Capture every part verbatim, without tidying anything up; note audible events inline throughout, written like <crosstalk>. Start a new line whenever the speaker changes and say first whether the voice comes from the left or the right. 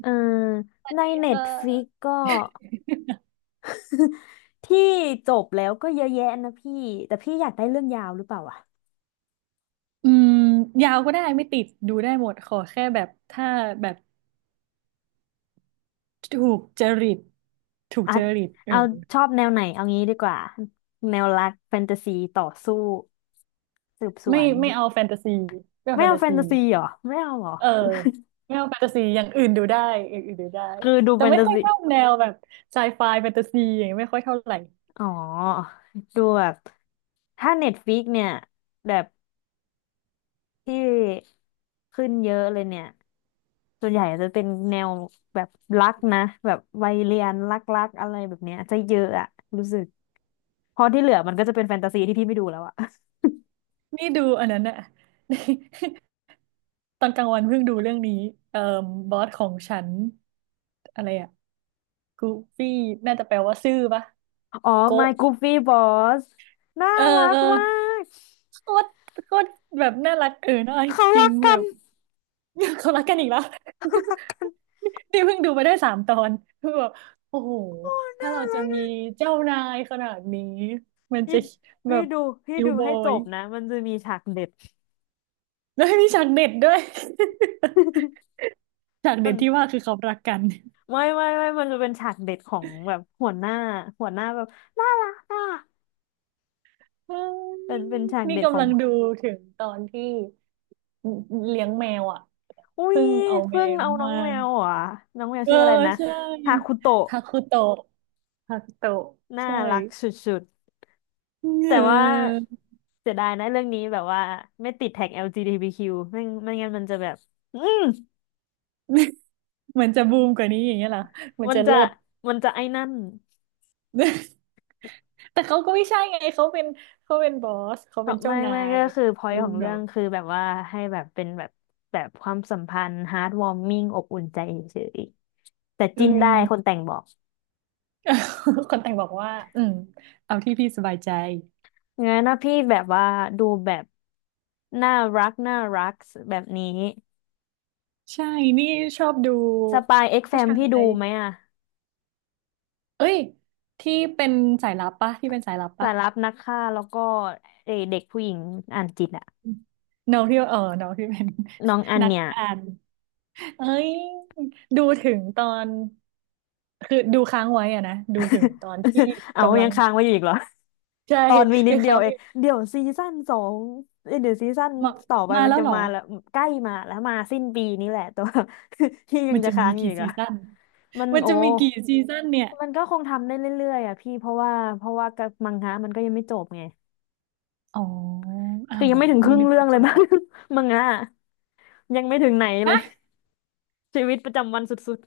left: เออในเน็
right: เ
left: ตฟ i ิก
right: ออ
left: ก็ที่จบแล้วก็เยอะแยะนะพี่แต่พี่อยากได้เรื่องยาวหรือเปล่าอะ
right: อืมยาวก็ได้ไม่ติดดูได้หมดขอแค่แบบถ้าแบบถูกจริตถูก
left: อ่ะ
right: จริตเออ
left: เอาชอบแนวไหนเอางี้ดีกว่าแนวรักแฟนตาซีต่อสู้สืบสว
right: ไม่
left: น
right: ไม่เอาแฟนตาซีไม่เอา
left: ไม่
right: แฟน
left: เอา
right: ตา
left: แฟ
right: ซี
left: นตาซีเหรอไม่เอาเหรอ
right: เออไม่เอาแฟนตาซีอย่างอื่นดูได้อย่างอื่นดูได้
left: คือดู
right: แต่
left: แฟน
right: ไม่
left: ตา
right: ค่อย
left: ซี
right: ชอบแนวแบบไซไฟแฟนตาซีอย่างเงี้ยไม่ค่อยเท่าไหร่
left: อ๋อดูแบบถ้าเน็ตฟ i ิกเนี่ยแบบที่ขึ้นเยอะเลยเนี่ย ส่วนใหญ่จะเป็นแนวแบบรักนะแบบวัยเรียนรักๆอะไรแบบเนี้ยจะเยอะอะรู้สึกพอที่เหลือมันก็จะเป็นแฟนตาซีที่พี่ไม่ดูแล้วอะ
right: นี่ดูอันนั้นอะ <laughs> ตอนกลางวันเพิ่งดูเรื่องนี้เอ่อบอสของฉันอะไรอะกูฟี่น่าจะแปลว่าซื่อปะ
left: <laughs> อ๋อ
right: โกะ
left: My Goofy Boss น่า
right: เออ
left: รั
right: เอ
left: ก
right: อ
left: มาก
right: โคตรโคตรแบบน่ารักเออน่ารัก
left: เขา
right: จริ
left: รั
right: ง
left: ก
right: แบ
left: กัน
right: บ <laughs> เขารักกันอีกแล้ว <laughs> นี่เพิ่งดูไปได้สามตอนคือแบบโอ้โห
left: โอ้
right: ถ้า
left: น่า
right: เราจะ
left: รักเล
right: มี
left: ย
right: เจ้านายขนาดนี้ มัน
left: พี่
right: จะแบ
left: พี่
right: บ
left: ดูพี่
right: คิว
left: ดู
right: บอ
left: ให้จ
right: ย
left: บนะมันจะมีฉากเด็ด
right: แล้วมีฉากเด็ดด้วย
left: <laughs>
right: <laughs> ฉาก
left: มั
right: เด็
left: น
right: ดที่ว่าคือเขารักกัน <laughs>
left: ไม่ไม่ไม่มันจะเป็นฉากเด็ดของแบบหัวหน้าหัวหน้าแบบน่ารักอ่ะ
right: เฮ้ย
left: เป็นเป็นฉาก
right: นี่
left: เด็ดข
right: กำ
left: อง
right: ลังดูถึงตอนที่เลี้ยงแมวอ่ะ
left: อุ้ย
right: เพิ่งเอาแม
left: เพิ่ง
right: ว
left: เอาน้อ
right: มา
left: งแมวเหรอ่ะ น้องแมว
right: เออ
left: ชื่ออะไรนะ
right: ใช่
left: ฮาคุโตะ
right: ฮาคุโตะฮาคุโตะ
left: น่า
right: ใช่
left: รักสุดๆ
right: <laughs>
left: แต่
right: เอ
left: ว่า
right: อ
left: เสียดายนะเรื่องนี้แบบว่าไม่ติดแท็ก แอล จี บี ที คิว ไม่ไม่งั้นมันจะแบบอืม
right: <laughs> มันจะบูมกว่านี้อย่างเงี้ยเหรอมัน
left: มัน
right: จะ
left: จะ
right: เลิศ
left: มันจะไอ้นั่น
right: <laughs> แต่เขาก็ไม่ใช่ไงเขาเป็นเขาเป็นบอสเขา
left: เขา
right: เป็นเจ้า
left: ไม่
right: นา
left: ไม่
right: ย
left: ก็คือ
right: เออ
left: point ของเรื่
right: เนาะ
left: องคือแบบว่าให้แบบเป็นแบบแบบความสัมพันธ์ heartwarming อบอุ่นใจเฉยๆแต่
right: อื
left: จิ้นได้
right: ม
left: ค
right: <laughs>
left: นแต่งบอก
right: คนแต่งบอกว่าอืมเอาที่พี่สบายใจ
left: งั้นนะพี่แบบว่าดูแบบน่ารักน่ารักแบบนี้
right: ใช่นี่ชอบดู
left: สปายเอ็กแฟ
right: ผู้
left: ม
right: ชา
left: พี่ดู
right: ย
left: ไหมอะ
right: เอ้ยที่เป็นสายลับปะที่เป็นสายลับ
left: สา
right: ปะ
left: รับนักฆ่าแล้วก็เอเด็กผู้หญิงอ่านจิตอะ
right: น้องที่เออน้องที่เป็น
left: น้องอั
right: <laughs>
left: น
right: นัก
left: เนี่ย
right: อ่าน เอ้ยดูถึงตอนคือดูค้างไว้อะนะดูถึงตอน
left: <laughs>
right: ที่
left: เอา
right: กำลั
left: ยั
right: ง
left: งค้างไว้อยู่อีกเหรอ
right: ใช่
left: ตอนมีนิด
right: ที่
left: เดีย
right: เขา
left: วเองเดี๋ยวซีซั่นสองเอ้ยเดี๋ยวซีซั่น
right: มา
left: ต่อไป
right: มา
left: มัน
right: แล้ว
left: จะ
right: เหรอ
left: มาแล้วใกล้มาแล้วมาสิ้นปีนี้แหละแต่ว่า <laughs> พี่ยั
right: มั
left: ง
right: น
left: จะ
right: จะ
left: ค้า
right: มี
left: งอยู่
right: กี่
left: อีก
right: ซี
left: อะ
right: ซั่น
left: มัน
right: มัน
left: โอ้
right: จะมีกี่ซีซั่นเนี่ย
left: มันก็คงทำได้เรื่อยๆอ่ะพี่เพราะว่าเพราะว่ากับมังงะมันก็ยังไม่จบไง
right: อ๋ออ้า
left: คือ
right: ว
left: ยั
right: เหร
left: ง
right: อ
left: ไม่ถึงค
right: นี่
left: รึ่ง
right: นึก
left: เรื่อ
right: ว่า
left: งเล
right: จ
left: ย
right: บ
left: มั้
right: แล้
left: ง
right: ว
left: <laughs> มังงะอะยังไม่ถึงไหนเลย
right: ฮะ
left: ชีวิตประจำวันสุด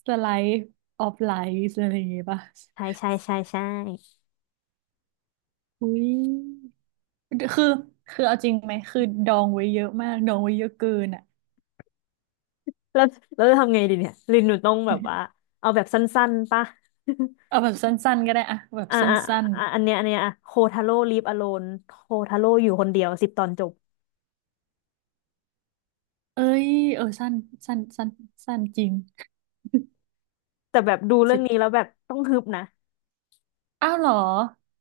right: สไลด์ออฟไลฟ์อะไรอย่างงี้ป่ะ
left: ใช่ใช่ใช่ใช่
right: อุ้ยคือคือเอาจริงไหมคือดองไว้เยอะมากดองไว้เยอะเกินอ่ะ
left: แล้วแล้วจะทำไงดีเนี่ยลินหนูต้องแบบว่า
right: <laughs>
left: เอาแบบสั้นๆปะ <laughs>
right: เอาแบบสั้นๆก็ได้อะแบบ
left: อ่า
right: ส
left: อ่า
right: ั้น
left: อ่าอันเนี้ยอันเนี้ยอ่ะโคทาโร่ลีฟอโลนโคทาโร่อยู่คนเดียวสิบตอนจบ
right: เอ้ยเออสั้นสั้นสั้นสั้นจริง
left: แต่แบบดู
right: <laughs>
left: เรื่
right: สิ
left: อง
right: บ
left: นี้แล้วแบบต้องฮึบนะ
right: อ้าวเหรอ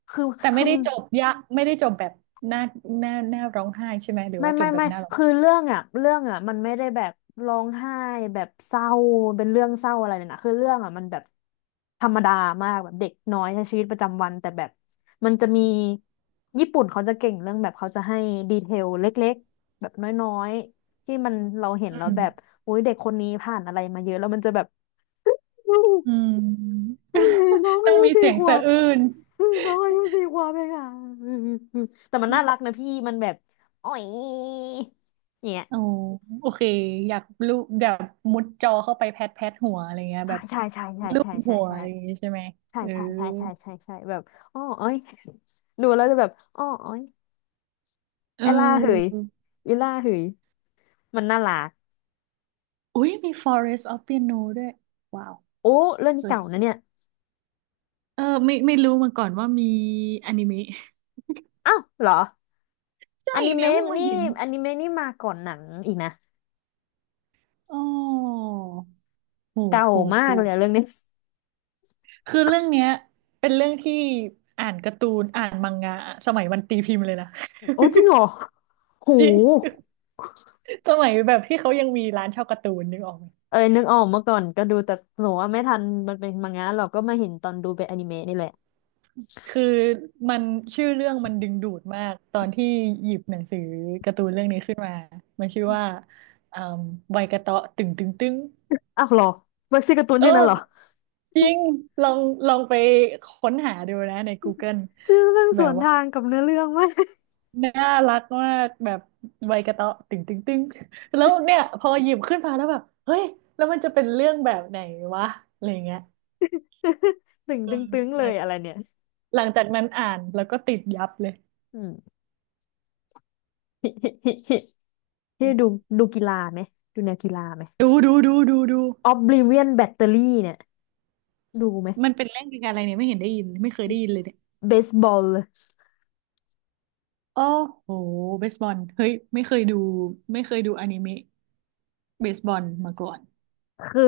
left: คือ
right: แต่ไม่
left: คือ
right: ได้จบยะไม่ได้จบแบบหน้าหน้าหน้าร้องไห้ใช่ไหมหรือ
left: ไม่
right: ว่าจ
left: ไม่
right: บแบบ
left: ไม่
right: หน้าร้อง
left: คือเรื่องอ่ะเรื่องอ่ะมันไม่ได้แบบร้องไห้แบบเศร้าเป็นเรื่องเศร้าอะไรเลยนะคือเรื่องอ่ะมันแบบธรรมดามากแบบเด็กน้อยใช้ชีวิตประจำวันแต่แบบมันจะมีญี่ปุ่นเขาจะเก่งเรื่องแบบเขาจะให้ดีเทลเล็กๆแบบน้อยๆที่มันเราเห็น
right: อื
left: แล้ว
right: ม
left: แบบอุ้ยเด็กคนนี้ผ่านอะไรมาเยอะแล้วมันจะแบบอืม
right: อืม
left: อืมน้อง
right: <laughs> ต้อ
left: อา
right: ง
left: ยุ
right: มี
left: สี่
right: เสียง
left: ขว
right: สะ
left: บ
right: อื้น
left: อืมน้องอายุสี่ขวบเองอ่ะอืมอืมอืมแต่มันน่ารักนะพี่มันแบบโอ้ยเนี่ย
right: โอ้โอเคอยากลูบแบบมุดจอเข้าไปแพทแพทหัวอะไรเงี้ย
left: ใช่
right: แบบ
left: ใช่ใช่ใช่
right: ลูบ
left: ใช่ใช่
right: หัว
left: ใช่
right: อะไรอย่างงี้ใช่ไหม
left: ใช่
right: เออ
left: ใช่ใช่ใช่ใช่ใช่แบบอ้ออ้อยดูแล้วจะแบบอ้ออ้อย
right: เ
left: ไอล่าเหย
right: ออ
left: อีล่าเหยมันน่ารัก
right: อุ้ยมี Forest of Piano ด้วยว้าว
left: โอ้เรื่องนี้
right: เฮ้ย
left: เก่านะเนี่ย
right: เออไม่ไม่รู้มาก่อนว่ามีอนิเมะ
left: อ้าวเหรอ
right: ใช่
left: อนิ
right: เนี่ยเพิ่
left: เมะ
right: งมา
left: นี่
right: เห็น
left: อนิเมะนี่มาก่อนหนังอีกนะ
right: อ๋อโห
left: เก่า
right: โห
left: มา
right: โห
left: กเลยอะเรื่องนี้
right: คือเรื่องเนี้ยเป็นเรื่องที่อ่านการ์ตูนอ่านมังงะสมัยมันตีพิมพ์เลยนะ
left: โอ้จริงเหรอ
right: <laughs>
left: หู
right: จริงสมัยแบบที่เขายังมีร้านเช่าการ์ตูนนึกออกไหม
left: เอ้ยนึกออกเมื่อก่อนก็ดูแต่หนูว่าไม่ทันมันเป็นมังงะหรอกก็มาเห็นตอนดูเป็นอนิเมะนี่แหละ
right: คือมันชื่อเรื่องมันดึงดูดมากตอนที่หยิบหนังสือการ์ตูนเรื่องนี้ขึ้นมามันชื่อว่าเอ่อใบกระเตาะตึงตึงตึง
left: อ้าวเหรอมันชื่อการ์ตูน
right: เอ
left: ชื่อนั้น
right: อ
left: เหรอ
right: จริงลองลองไปค้นหาดูนะใน Google
left: <laughs> ชื่อเรื่อง
right: แบ
left: ส
right: บ
left: วน
right: ว่า
left: ทางกับเนื้อเรื่องไหม
right: น่ารักมากแบบใบกระเตาะตึงตึงตึง <laughs> แล้วเนี่ยพอหยิบขึ้นมาแล้วแบบเฮ้ยแล้วมันจะเป็นเรื่องแบบไหนวะอะไรเงี้ย
left: <laughs> ตึง
right: เออ
left: ตึงตึงเล
right: หลั
left: ย
right: ง
left: อะไรเนี่ย
right: หลังจากนั้นอ่านแล้วก็ติดยับเลย
left: อืม <laughs> นี่ดูดูกีฬาไหม ดูแนวกีฬาไหม
right: ดูดูดูดูดู
left: Oblivion Battery เนี่ยดูไหม
right: มันเป็นเรื่องเกี่ยวกับอะไรเนี่ยไม่เห็นได้ยินไม่เคยได้ยินเลยเนี่ย
left: เบสบอล
right: โอ้โหเบสบอลเฮ้ยไม่เคยดูไม่เคยดูอนิเมะเบสบอลมาก่อน
left: คือ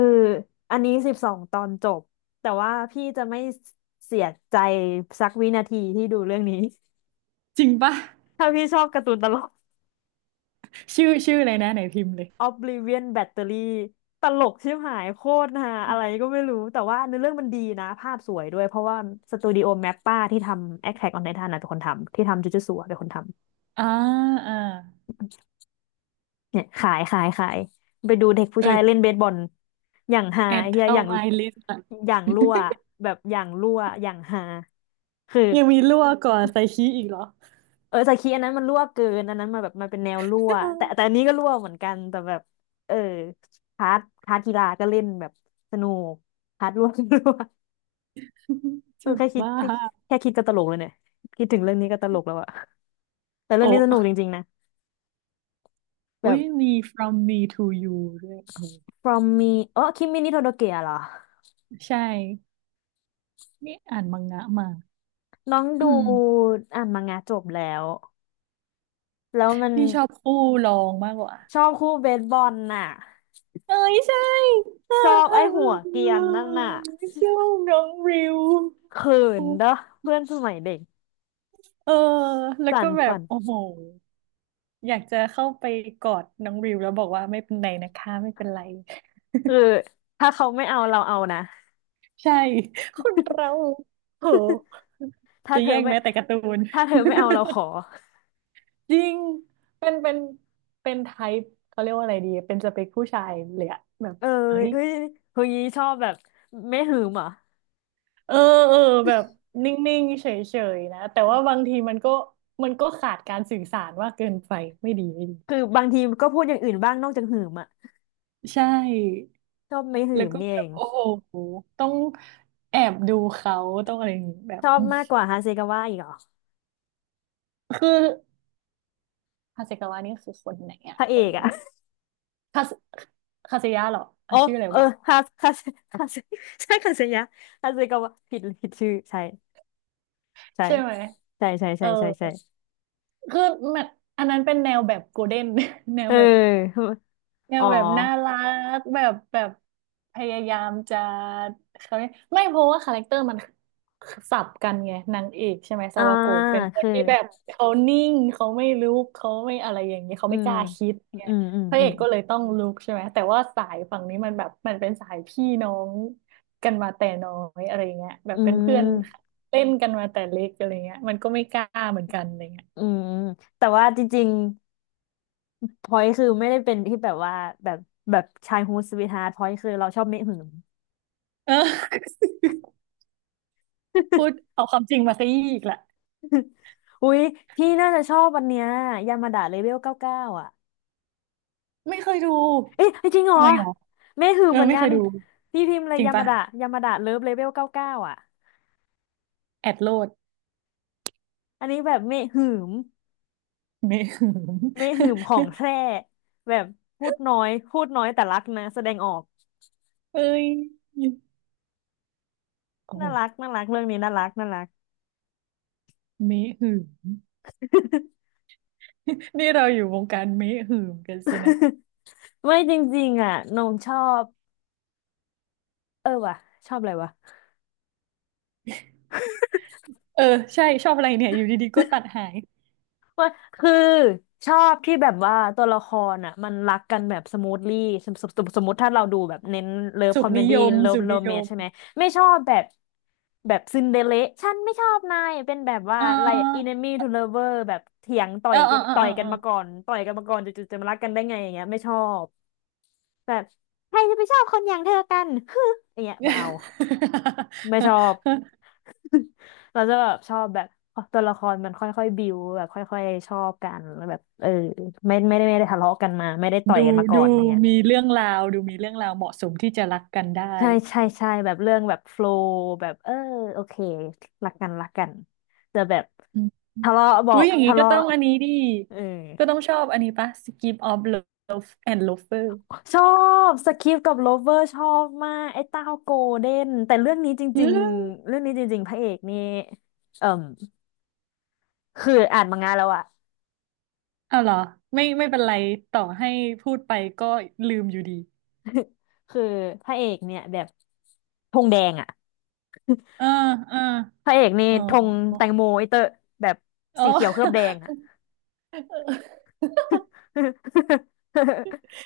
left: อันนี้สิบสองตอนจบ แต่ว่าพี่จะไม่เสียใจสักวินาทีที่ดูเรื่องนี้
right: จริงปะ
left: <laughs> ถ้าพี่ชอบการ์ตูนตลก
right: ชื่อชื่ออะไรนะไหนพิมพ์เลย
left: Oblivion Battery ตลกชิบหายโคตรฮาอะไรก็ไม่รู้แต่ว่าเนื้อเรื่องมันดีนะภาพสวยด้วยเพราะว่าสตูดิโอแมปป้าที่ทำ Attack on Titan นะเป็นคนทำที่ทำจูจูสัวเป็นคนทำ
right: อ่าอ่า
left: เนี่ยขายขายขายไปดูเด็กผู้
right: เอ้
left: ชา
right: ย
left: ยเล่นเบสบอลอย่างฮา
right: แอ
left: ไอ้
right: ด
left: เฮียอ
right: เข้า
left: ย่าง
right: my list อะ
left: อย่างรั่วแบบอย่างรั่วอย่างฮาคือ
right: ยังมีรั่วก่อนไซคิอีกเหรอ
left: เออสกีอันนั้นมันรั่วเกินอันนั้นมันแบบมันเป็นแนวรั่วแต่แต่อันนี้ก็รั่วเหมือนกันแต่แบบเออพาร์ทพาร์ทกีฬาก็เล่นแบบสนุกพาร์ท <laughs> รั่วก็รั่ว
right: <laughs>
left: เออ
right: จะ
left: แค่คิด
right: บ้า
left: แค่แค่คิดก็ตลกเลยเนี่ยคิดถึงเรื่องนี้ก็ตลกแล้วอะแต่
right: โอ
left: เรื่องนี้สนุกจ
right: ้
left: ริงๆนะ
right: อุ้
left: แบบ
right: ยมี from me to you ด้วยโอ้โห
left: From Me อ๋อคิมมินิโทโดเกะเหรอ
right: ใช่ นี่อ่านมังงะมา
left: น้อง
right: <clears throat> อื
left: ดู
right: ม
left: อ่านมังงะจบแล้วแล้วมัน
right: นี่ชอบคู่รองมากกว่า
left: ชอบคู่เบสบอลน่ะ
right: เอ้ยใช่ <laughs> อ่
left: ชอบไอ้หั
right: า
left: วเกรียนนั่นน่ะ
right: ชอบน้องริว
left: เขินเด้อเพื่อนสมัยเด็ก
right: เออแล้ว
left: สั่
right: ก็
left: น
right: แบ
left: ฝั
right: บ
left: น
right: โอ้โหอยากจะเข้าไปกอดน้องริวแล้วบอกว่าไม่เป็นไรนะคะ ไม่เป็นไร
left: คือถ้าเขาไม่เอาเราเอานะ
right: ใช่คนเราโห
left: ถ้า
right: จะ
left: เธอ
right: แย่ง
left: ไม่
right: แม้แต่การ์ตูน
left: ถ้าเธอไม่เอาเราขอ
right: <laughs> จริงเป็นเป็นเป็นไทป์เขาเรียกว่าอะไรดีเป็นสเปคผู้ชายเลยอะแบบ
left: เออ
right: เฮ้ย
left: เฮ้ยเฮ้ยชอบแบบไม่หืมเหรอ่ะ
right: เออเออแบบนิ่งๆเฉยๆนะแต่ว่าบางทีมันก็มันก็ขาดการสื่อสารว่ากเกินไปไม่ดีไม่ดี
left: คือบางทีก็พูดอย่างอื่นบ้างนอกจากหืมอ่ะ
right: ใช่
left: ชอบไม่หื
right: แล้ว
left: ม
right: ก็
left: นี่
right: แบ
left: เอ
right: บ
left: ง
right: โอ้โหต้องแอบดูเขาต้องอะไรอย่างงี้แบ
left: ช
right: บ
left: อบมากกว่าฮาเซกาวะอีกเหรอ
right: คือฮาเซกาวะนี่คือคนไหนอะ
left: พระเอ
right: คน
left: กอ่ะ
right: คาสคาิยะเหรอ
left: <laughs> อ๋
right: เอา
left: อ
right: ชื่ออะไร
left: เออ
right: วะ
left: ฮาฮาเฮาเซใช่คาเซยะฮาเซกาวะผิดผิดชื่อใช่ใช่
right: ใช่ไหม
left: ใช่ใช่
right: เอ
left: ใช่
right: อ
left: ใช่ใช่
right: คือมันอันนั้นเป็นแนวแบบโกลเด้น <laughs> แน
left: เอ
right: ว
left: อ
right: แบบ เนี่
left: <laughs>
right: ย
left: อ๋อ
right: แบบน่ารักแบบแบบพยายามจะเขาเรียกไม่เพราะว่าคาแรคเตอร์มันสับกันไงนางเอกใช่ไหมซา
left: อ่า
right: วาโกะเป็นคน
left: คือ
right: ที่แบบเขานิ่งเขาไม่ลุกเขาไม่อะไรอย่างเงี้ยเขา
left: อื
right: ไม่ก
left: ม
right: ล้าคิดไง
left: อืมอืม
right: พระ
left: อื
right: เอ
left: ม
right: กก็เลยต้องลุกใช่ไหมแต่ว่าสายฝั่งนี้มันแบบมันเป็นสายพี่น้องกันมาแต่น้อยอะไรเงี้ยแบ
left: อื
right: บเป็นเพื่อน
left: ม
right: เล่นกันมาแต่เล็กอะไรเงี้ยมันก็ไม่กล้าเหมือนกันอะไรเงี้ย
left: อืมแต่ว่าจริงๆพอยคือไม่ได้เป็นที่แบบว่าแบบแบบชายฮูสวีทฮาร์ทพอยคือเราชอบเมะหืม
right: <laughs> เออพูดเอาความจริงมาซะอีกละ
left: อุ๊ยพี่น่าจะชอบวันเนี้ยยามาดะเลเวลเก้าเก้าอ่ะ
right: ไม่เคยดู
left: เอ๊ะจริงเหรอ
right: ทำไมหรอ
left: เมหืม
right: เออ
left: เหมือน
right: ไม่
left: กั
right: เค
left: น
right: ยดู
left: พี่พิมพ์เลย
right: จริง
left: ยามา
right: ปะ
left: ดะยามาดะเลิฟเลเวลเก้าเก้าอ่ะ
right: แอดโลด
left: อันนี้แบบเมหืม
right: เมหึง
left: เมหืมของแท้แบบพูดน้อยพูดน้อยแต่รักนะแสดงออก
right: <laughs> เอ้ย โอ้โห
left: น่ารักน่ารักเรื่องนี้น่ารักน่ารัก
right: เมหึง <laughs> นี่เราอยู่วงการเมหึงกันสินะ
left: <laughs> ไม่จริงๆอ่ะนงชอบเออว่ะชอบอะไรวะ
right: เออใช่ชอบอะไรเนี่ยอยู่ดีๆก็ตัดหาย
left: ว่าคือชอบที่แบบว่าตัวละครอ่ะมันรักกันแบบสมูทลี่สมสมสมสมมติถ้าเราดูแบบเน้นเลิฟ
right: สุ
left: คอ
right: ข
left: มเม
right: นิ
left: ดี้
right: ยม
left: เลิฟ
right: สุข
left: โร
right: นิ
left: แม
right: ย
left: น
right: ม
left: ใช่ไหมไม่ชอบแบบแบบซินเดอเรลล่าฉันไม่ชอบนายเป็นแบบว่า
right: เ
left: ไลอินเน
right: ออ
left: มี่ทูเลเวอร์แบบเถียงต่อ
right: เอ
left: ย
right: อเอ
left: กั
right: อ
left: น
right: เออ
left: ต่อ
right: เอ
left: ย
right: อ
left: กั
right: เอ
left: น
right: อ
left: มาก่อนต่อยกันมาก่อนจู่ๆจะมารักกันได้ไงอย่างเงี้ยไม่ชอบแบบใครจะไปชอบคนอย่างเธอกันฮึอย่างเงี้ยไม่เอาไม่ชอ
right: <laughs>
left: บ <laughs> เราจะแบบชอบแบบตัวละครมันค่อยๆบิวแบบค่อยๆชอบกันแล้วแบบเออไม่ไม่ได้ไม่ได้ทะเลาะกันมาไม่ได้ต่อย
right: ดู
left: กันมาก่อน
right: ดู
left: เนี่ย
right: มีเรื่องราวดูมีเรื่องราวเหมาะสมที่จะรักกันได้
left: ใช่ใช่ใช่แบบเรื่องแบบโฟล w แบบเออโอเครักกันรักกันแต่แบบ
right: อืม
left: ทะเลาะบอ
right: อุ้ย
left: ก
right: อย่างนี้
left: ทะ
right: ก็
left: เลาะ
right: ต้องอันนี้ดิ
left: เออ
right: ก็ต้องชอบอันนี้ปะ Skip of Love and Lover
left: ชอบสคริปกับโลเวอร์ชอบมากไอ้เต้าโกลเด้นแต่เรื่องนี้จ
right: อื
left: ริง
right: ม
left: ๆเรื่องนี้จริงๆพระเอกนี่เอ่มคืออ่านมังงะแล้วอะ
right: เอาเหรอไม่ไม่เป็นไรต่อให้พูดไปก็ลืมอยู่ดี
left: <laughs> คือพระเอกเนี่ยแบบ ธงแดงอ่ะ
right: เออเออ
left: พระเอกนี่
right: เออ
left: ธงแตงโมไอเตอร์แบบ
right: อ๋อ
left: สีเขียวเคลือบแดง
right: <laughs>
left: อ่ะ <laughs>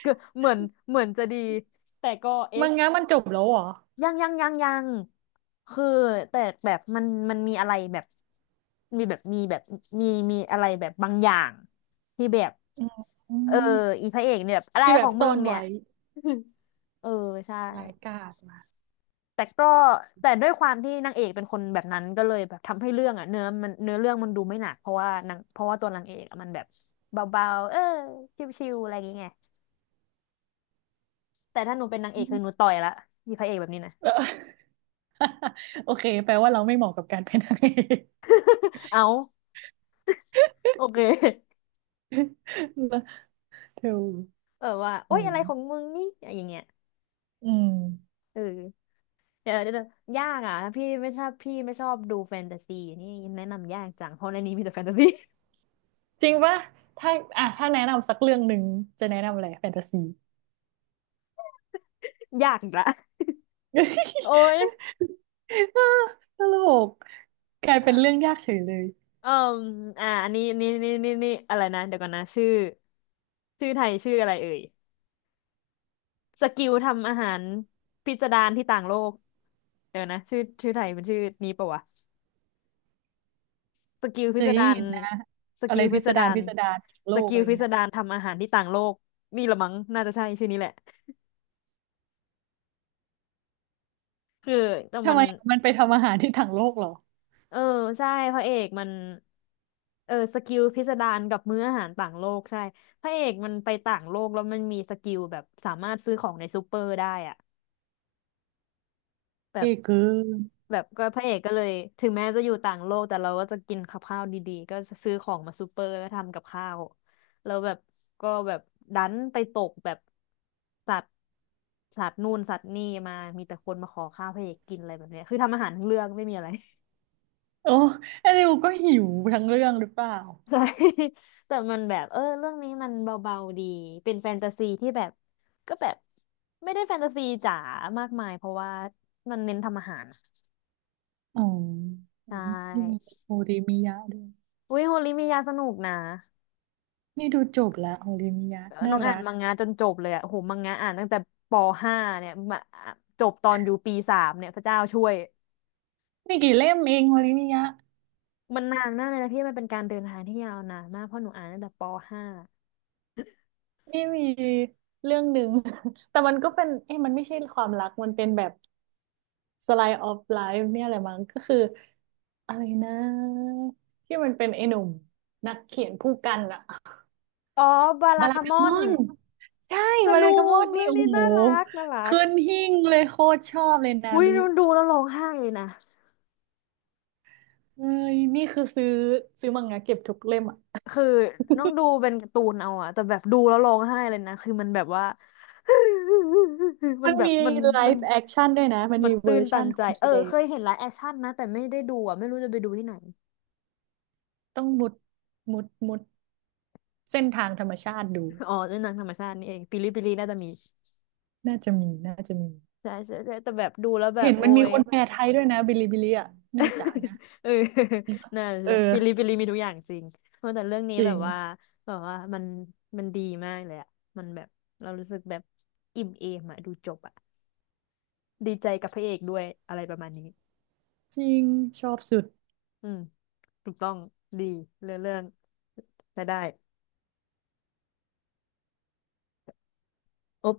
left: คือเหมือนเหมือนจะดีแต่ก็เอ๊ะ
right: มังงะมันจบแล้วเหรอ
left: ยังยังยังยังคือแต่แบบมันมันมีอะไรแบบมีแบบมีแบบมีมีอะไรแบบบางอย่างที่แบบ
right: อืมอื
left: เออ
right: ม
left: อีพระเอกเนี่ยแบบอะไร
right: ที่แบ
left: ขอ
right: บ
left: งมึ
right: ซ่อ
left: ง
right: น
left: เนี่ย
right: ไว้
left: <laughs> เออใช่
right: รายกาดมา
left: แต่ก็แต่ด้วยความที่นางเอกเป็นคนแบบนั้นก็เลยแบบทำให้เรื่องอ่ะเนื้อมันเนื้อเรื่องมันดูไม่หนักเพราะว่านางเพราะว่าตัวนางเอกอะมันแบบเบาๆเออชิวๆอะไรอย่างเงี้ยแต่ถ้าหนูเป็นนางเอ
right: อื
left: กคือหนู
right: ม
left: ต่อยละมีพระเอกแบบนี้นะ
right: เออ <laughs> โอเคแปลว่าเราไม่เหมาะกับการเป็นนางเอก
left: <laughs> เอาโอเค
right: <laughs> นะเ
left: เออว่าโอ๊
right: โอ้
left: ย
right: ย
left: อะไรของมึงนี่อย่างเงี้ย
right: อืม
left: เออเดี๋ยวเดี๋ยวยากอ่ะถ้าพี่ไม่ชอบพี่ไม่ชอบดูแฟนตาซีนี่แนะนำยากจังเพราะในนี้มีแต่แฟนตาซี
right: จริงปะถ้าอ่ะถ้าแนะนำสักเรื่องหนึ่งจะแนะนำอะไรแฟนตาซี
left: <laughs> ยากอีกละโอ๊ย
right: <laughs> ตลกกลายเป็นเรื่องยากเฉยเลย
left: เอ่ออ่าอันนี้นี่นี่นี่นี่อะไรนะเดี๋ยวก่อนนะชื่อชื่อไทยชื่ออะไรเอ่ยสกิลทำอาหารพิสดารที่ต่างโลกเดี๋ยวนะชื่อชื่อไทยเป็นชื่อนี้ปะวะสกิล
right: เค
left: พิส
right: ยได้
left: ดาร
right: ยินนะ
left: ส
right: อะ
left: กิ
right: ไร
left: ลพิ
right: พิ
left: ส
right: สดา
left: ดา
right: ร
left: ร
right: พิสดารทางโล
left: ส
right: ก
left: กิ
right: อะ
left: ล
right: ไร
left: พิส
right: เงี้ย
left: ดารทำอาหารที่ต่างโลกนี่ละมั้งน่าจะใช่ชื่อนี้แหละคือแต่
right: ทำ
left: มัน
right: ไมมันไปทำอาหารที่ทางโลกเหรอ
left: เออใช่พระเอกมันเออสกิลพิสดารกับมื้ออาหารต่างโลกใช่พระเอกมันไปต่างโลกแล้วมันมีสกิลแบบสามารถซื้อของในซูเปอร์ได้อะ แบ
right: เอ่
left: บ
right: เกิน
left: แบบก็พระเอกก็เลยถึงแม้จะอยู่ต่างโลกแต่เราก็จะกินกับข้าวดีๆก็ซื้อของมาซูเปอร์แล้วทำกับข้าวแล้วแบบก็แบบดันไปตกแบบสัตว์สัตว์นู่นสัตว์นี่มามีแต่คนมาขอข้าวพระเอกกินอะไรแบบเนี้ยคือทำอาหารทั้งเรื่องไม่มีอะไร
right: โอ้ไอ้นิวก็หิวทั้งเรื่องหรือเปล่า
left: <laughs> ใช่แต่มันแบบเออเรื่องนี้มันเบาๆดีเป็นแฟนตาซีที่แบบก็แบบไม่ได้แฟนตาซีจ๋ามากมายเพราะว่ามันเน้นทำอาหาร
right: อ๋อ
left: ใช
right: นี่มั
left: ่
right: โฮริมิยะด้วย
left: อุ้ยโฮลิมียาสนุกนะ
right: นี่ดูจบละโฮริมิยะ
left: น้
right: น่า
left: องอ่าน
right: รัก
left: มังงะจนจบเลยอะโหมังงะอ่านตั้งแต่ปห้าเนี่ยมาจบตอนอยู่ปีสามเนี่ยพระเจ้าช่วย
right: ไม่กี่เล่มเองโฮริมิยะ
left: มันนานมากเลยนะพี่มันเป็นการเดินทางที่ยาวนานมากเพราะหนูอ่านตั้งแต่ปห้า
right: นี่มีเรื่องหนึ่ง <laughs> แต่มันก็เป็นเอ้ยมันไม่ใช่ความรักมันเป็นแบบ slice of life เนี่ยแหละมั้งก็คืออะไรนะที่มันเป็นไอ้หนุ่มนักเขียนผู้กันอะ
left: อ๋อบาลา
right: บารา
left: คาม
right: กา
left: อ
right: ม
left: น
right: อนใช่
left: ส
right: บารา
left: นุ
right: กาม
left: ก
right: อนนี่
left: เรื่อง
right: โอ้
left: นี้
right: โห
left: น่ารักน่ารัก
right: ขึ้นหิ้งเลยโคตรชอบเลยนา
left: อุ้ย
right: รุ
left: หนูดูแล้วร้องไห้เลยนะ
right: เอ้ยนี่คือซื้อซื้อมังงะเก็บทุกเล่มอะ
left: คือต้
right: <laughs>
left: องดูเป็นการ์ตูนเอาอะแต่แบบดูแล้วร้องไห้เลยนะคือมันแบบว่า <laughs> มั
right: มั
left: น
right: น
left: แบบ
right: มี
left: มัน
right: ไล
left: มัน
right: ฟ์แอคชั่นด้วยนะมัน
left: มัน
right: มีเว
left: ตื้
right: อ
left: น
right: ร์
left: ตั
right: ชั่น
left: นใจ
right: คน
left: เอ
right: แสด
left: อ
right: ง
left: เคยเห็นไลฟ์แอคชั่นนะแต่ไม่ได้ดูอะไม่รู้จะไปดูที่ไหน
right: ต้องมุดมุดมุดเส้นทางธรรมชาติดู
left: อ๋อเล่นหนังธรรมชาตินี่เองปิลิปิลิน่าจะมี
right: น่าจะมี น่าจะมี
left: ใช่ใช่ใช่แต่แบบดูแล้วแบ
right: เห็
left: บ
right: น
left: โอ้
right: มันมี
left: ย
right: คนแปลไทยด้วยนะบิลิบิลิอ่ะ น่าจะนะ
left: <laughs> เออน่า
right: เอ
left: จะ
right: อ
left: ปิลิปิลิมีทุกอย่างจริงเพราะแต่เรื่องนี้
right: จริ
left: แบบ
right: ง
left: ว่าแบบว่ามันมันดีมากเลยอะมันแบบเรารู้สึกแบบอิ่มเอมอะดูจบอะดีใจกับพระเอกด้วยอะไรประมาณนี้
right: จริง ชอบสุด
left: อืมถูกต้องดีเรื่องเรื่องจะได้โอ๊บ